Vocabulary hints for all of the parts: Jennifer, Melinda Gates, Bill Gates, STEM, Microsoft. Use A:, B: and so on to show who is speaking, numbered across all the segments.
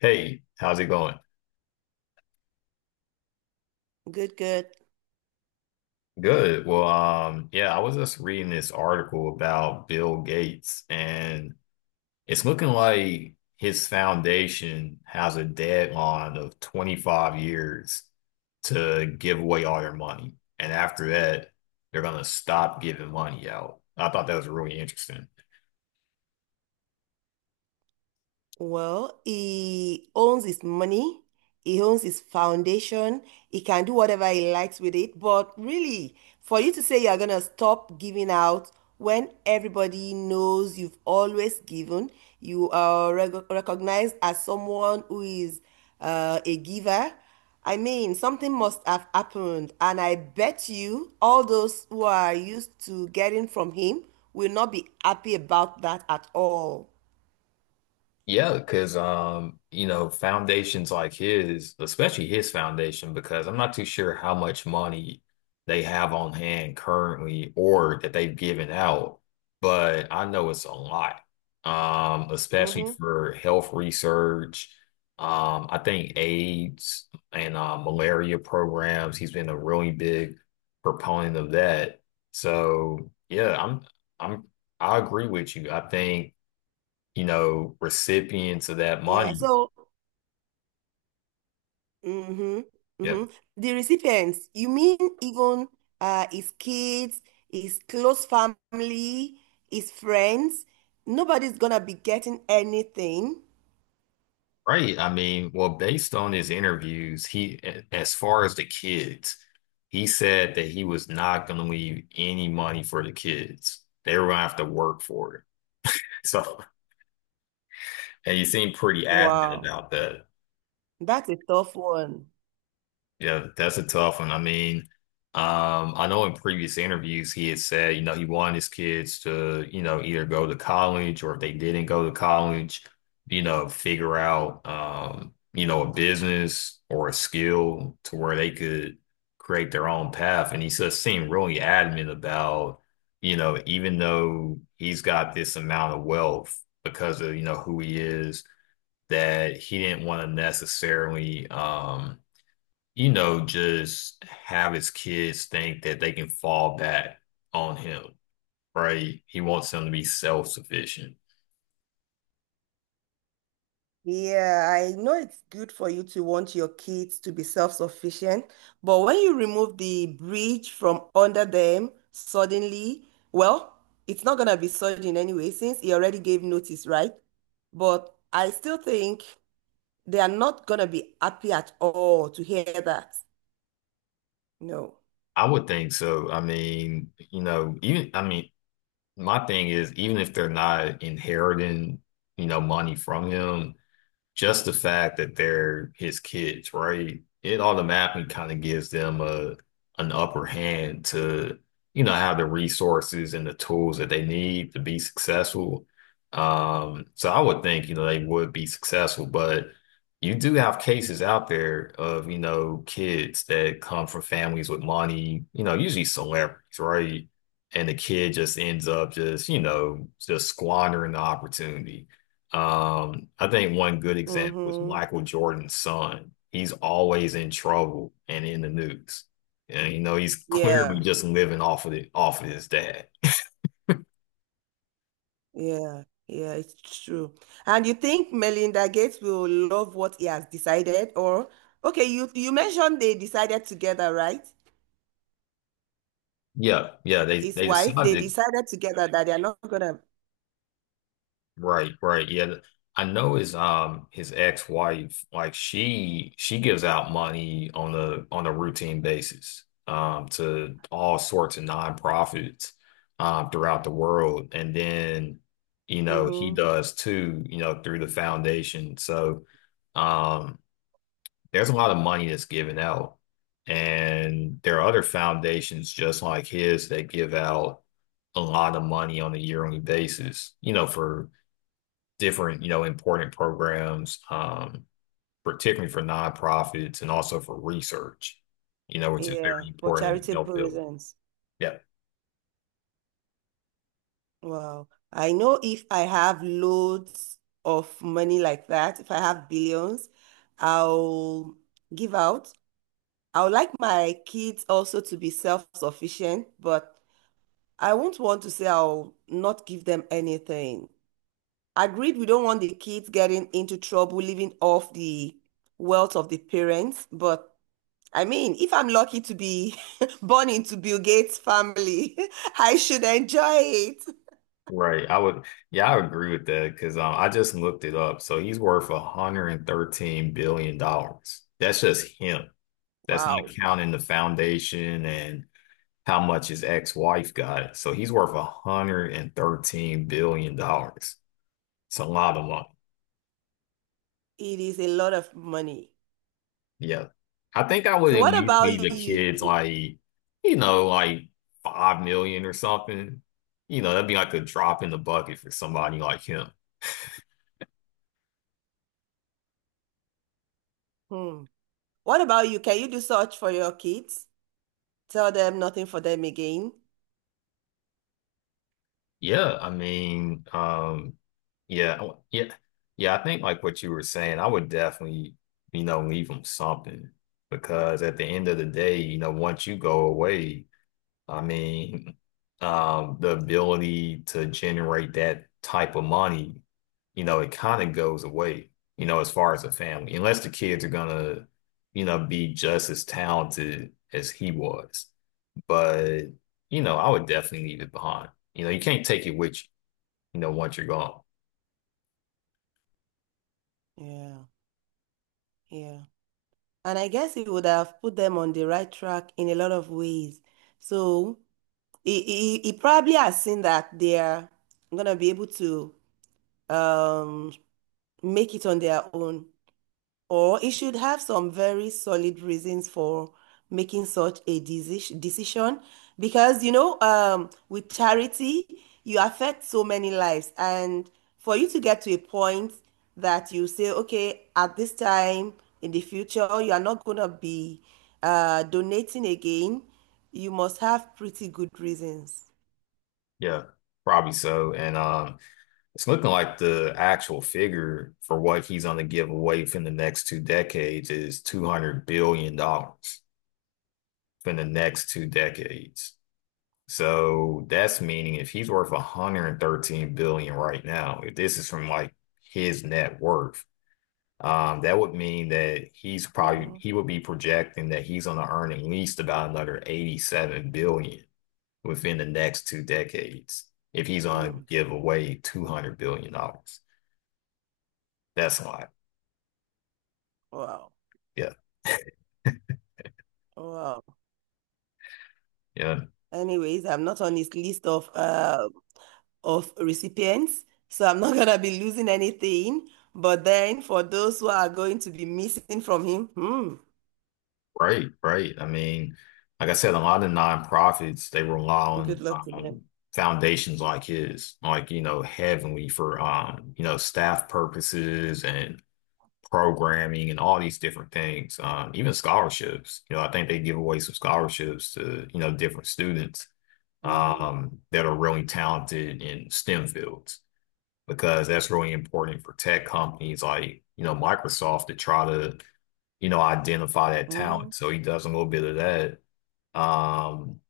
A: Hey, how's it going?
B: Good, good.
A: Good. Well, yeah, I was just reading this article about Bill Gates, and it's looking like his foundation has a deadline of 25 years to give away all their money. And after that, they're gonna stop giving money out. I thought that was really interesting.
B: Well, he owns his money, he owns his foundation, he can do whatever he likes with it. But really, for you to say you're gonna stop giving out when everybody knows you've always given, you are recognized as someone who is a giver. I mean, something must have happened, and I bet you all those who are used to getting from him will not be happy about that at all.
A: Yeah, because foundations like his, especially his foundation, because I'm not too sure how much money they have on hand currently or that they've given out, but I know it's a lot. Especially
B: Mhm.
A: for health research. I think AIDS and malaria programs, he's been a really big proponent of that. So yeah, I'm I agree with you. I think recipients of that
B: Yeah,
A: money.
B: so mm-hmm,
A: Yeah,
B: mm-hmm. The recipients, you mean even his kids, his close family, his friends, nobody's gonna be getting anything.
A: right. I mean, well, based on his interviews, he, as far as the kids, he said that he was not going to leave any money for the kids. They were going to have to work for it. So, and he seemed pretty adamant
B: Wow,
A: about that.
B: that's a tough one.
A: Yeah, that's a tough one. I mean, I know in previous interviews he had said, he wanted his kids to, either go to college or if they didn't go to college, figure out, a business or a skill to where they could create their own path. And he just seemed really adamant about, even though he's got this amount of wealth because of, who he is, that he didn't want to necessarily, just have his kids think that they can fall back on him, right? He wants them to be self-sufficient.
B: Yeah, I know it's good for you to want your kids to be self-sufficient, but when you remove the bridge from under them suddenly, well, it's not gonna be sudden anyway, since he already gave notice, right? But I still think they are not gonna be happy at all to hear that. No.
A: I would think so. I mean, even I mean, my thing is even if they're not inheriting, money from him, just the fact that they're his kids, right? It automatically kind of gives them a an upper hand to, have the resources and the tools that they need to be successful. So I would think, they would be successful, but you do have cases out there of, kids that come from families with money, usually celebrities, right? And the kid just ends up just, just squandering the opportunity. I think one good example is
B: Mm-hmm.
A: Michael Jordan's son. He's always in trouble and in the news. And he's clearly
B: Yeah.
A: just living off of it, off of his dad.
B: Yeah, yeah, it's true. And you think Melinda Gates will love what he has decided, or okay, you mentioned they decided together, right?
A: Yeah, yeah, they
B: His
A: they
B: wife, they
A: decided
B: decided together that they are not gonna.
A: right, right. Yeah. I know his ex-wife, like she gives out money on a routine basis to all sorts of nonprofits throughout the world. And then, he
B: Hmm.
A: does too, through the foundation. So um there's a lot of money that's given out. And there are other foundations just like his that give out a lot of money on a yearly basis, for different, important programs, particularly for nonprofits and also for research, which is
B: Yeah,
A: very
B: for
A: important in the health
B: charitable
A: field.
B: reasons.
A: Yeah,
B: Wow. I know if I have loads of money like that, if I have billions, I'll give out. I would like my kids also to be self-sufficient, but I won't want to say I'll not give them anything. Agreed, we don't want the kids getting into trouble, living off the wealth of the parents. But I mean, if I'm lucky to be born into Bill Gates' family, I should enjoy it.
A: right. I would, yeah, I would agree with that because I just looked it up. So he's worth $113 billion dollars. That's just him. That's not
B: Wow,
A: counting the foundation and how much his ex-wife got. So he's worth $113 billion dollars. It's a lot of money.
B: it is a lot of money.
A: Yeah. I think I would
B: So
A: at
B: what
A: least leave
B: about
A: the
B: you?
A: kids like, like 5 million or something. That'd be like a drop in the bucket for somebody like him.
B: Hmm. What about you? Can you do such for your kids? Tell them nothing for them again.
A: Yeah, I mean, yeah, yeah, yeah. I think like what you were saying, I would definitely, leave them something because at the end of the day, once you go away, I mean, the ability to generate that type of money, it kind of goes away, as far as a family, unless the kids are gonna, be just as talented as he was. But, I would definitely leave it behind. You can't take it with you, once you're gone.
B: Yeah, yeah. And I guess he would have put them on the right track in a lot of ways. So he probably has seen that they're gonna be able to um, make it on their own. Or it should have some very solid reasons for making such a decision. Because, you know, with charity, you affect so many lives. And for you to get to a point that you say, okay, at this time in the future, you are not going to be donating again, you must have pretty good reasons.
A: Yeah, probably so. And it's looking like the actual figure for what he's gonna give away from the next two decades is $200 billion dollars. For the next two decades. So that's meaning if he's worth $113 billion right now, if this is from like his net worth, that would mean that he's probably
B: Hmm.
A: he would be projecting that he's going to earn at least about another $87 billion within the next two decades if he's going to give away $200 billion. That's a lot.
B: Wow.
A: Yeah.
B: Wow.
A: Yeah.
B: Anyways, I'm not on his list of recipients, so I'm not gonna be losing anything. But then for those who are going to be missing from him, hmm,
A: Right, right. I mean, like I said, a lot of nonprofits they rely
B: good
A: on
B: luck to them.
A: foundations like his, like Heavenly for staff purposes and programming and all these different things. Even scholarships. I think they give away some scholarships to different students
B: Hmm.
A: that are really talented in STEM fields because that's really important for tech companies like Microsoft to try to identify that
B: Hmm.
A: talent. So he does a little bit of that. Um,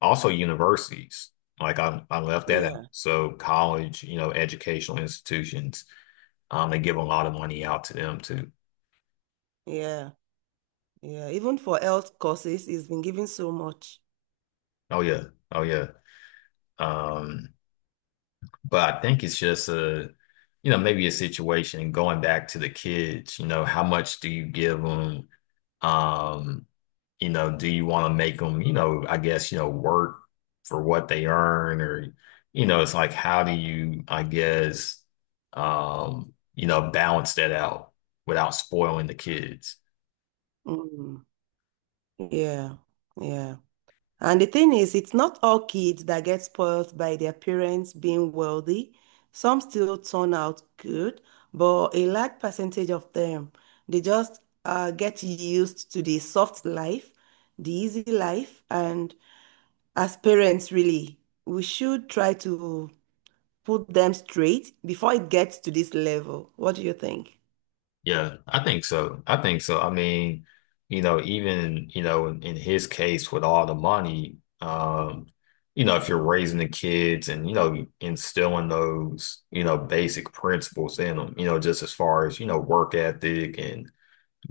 A: also universities. Like I left that out.
B: Yeah,
A: So college, educational institutions, they give a lot of money out to them too.
B: yeah, yeah. Even for health courses, he's been giving so much.
A: Oh yeah. Oh yeah. Um, but I think it's just a, maybe a situation going back to the kids, how much do you give them? Um, do you want to make them, I guess, work for what they earn or, it's like, how do you, I guess, balance that out without spoiling the kids?
B: Mm. Yeah, yeah. And the thing is, it's not all kids that get spoiled by their parents being wealthy. Some still turn out good, but a large percentage of them, they just get used to the soft life, the easy life. And as parents, really, we should try to put them straight before it gets to this level. What do you think?
A: Yeah, I think so. I think so. I mean, even, in his case with all the money, if you're raising the kids and, instilling those, basic principles in them, just as far as, work ethic and,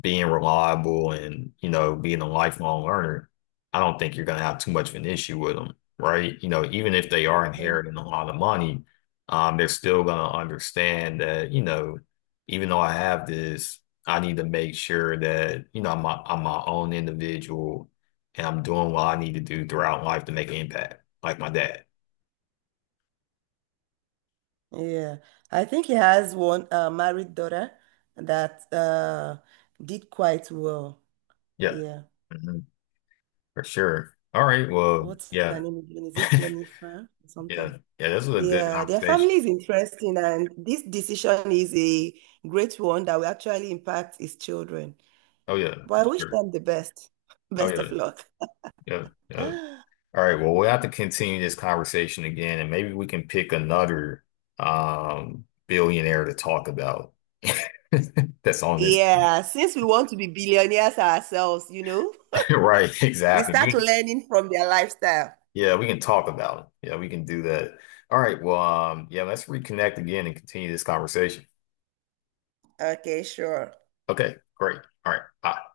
A: being reliable and, being a lifelong learner, I don't think you're going to have too much of an issue with them, right? Even if they are
B: Mhm.
A: inheriting a lot of money, they're still going to understand that, even though I have this, I need to make sure that, I'm my own individual and I'm doing what I need to do throughout life to make an impact, like my dad.
B: Yeah, I think he has one married daughter that did quite well.
A: Yeah,
B: Yeah.
A: mhm, for sure. All right. Well,
B: What's her
A: yeah.
B: name again? Is it Jennifer or something?
A: Yeah. Yeah. This was a good
B: Yeah, their
A: conversation.
B: family is interesting, and this decision is a great one that will actually impact his children.
A: Oh, yeah, for
B: But I wish
A: sure.
B: them the best.
A: Oh,
B: Best of
A: yeah.
B: luck.
A: Yep, yep. All right. Well, we'll have to continue this conversation again, and maybe we can pick another billionaire to talk about that's on this.
B: Yeah, since we want to be billionaires ourselves, you know,
A: Right,
B: we
A: exactly.
B: start
A: We
B: learning from their lifestyle.
A: yeah, we can talk about it. Yeah, we can do that. All right. Well, yeah, let's reconnect again and continue this conversation.
B: Okay, sure.
A: Okay, great. All right. Bye.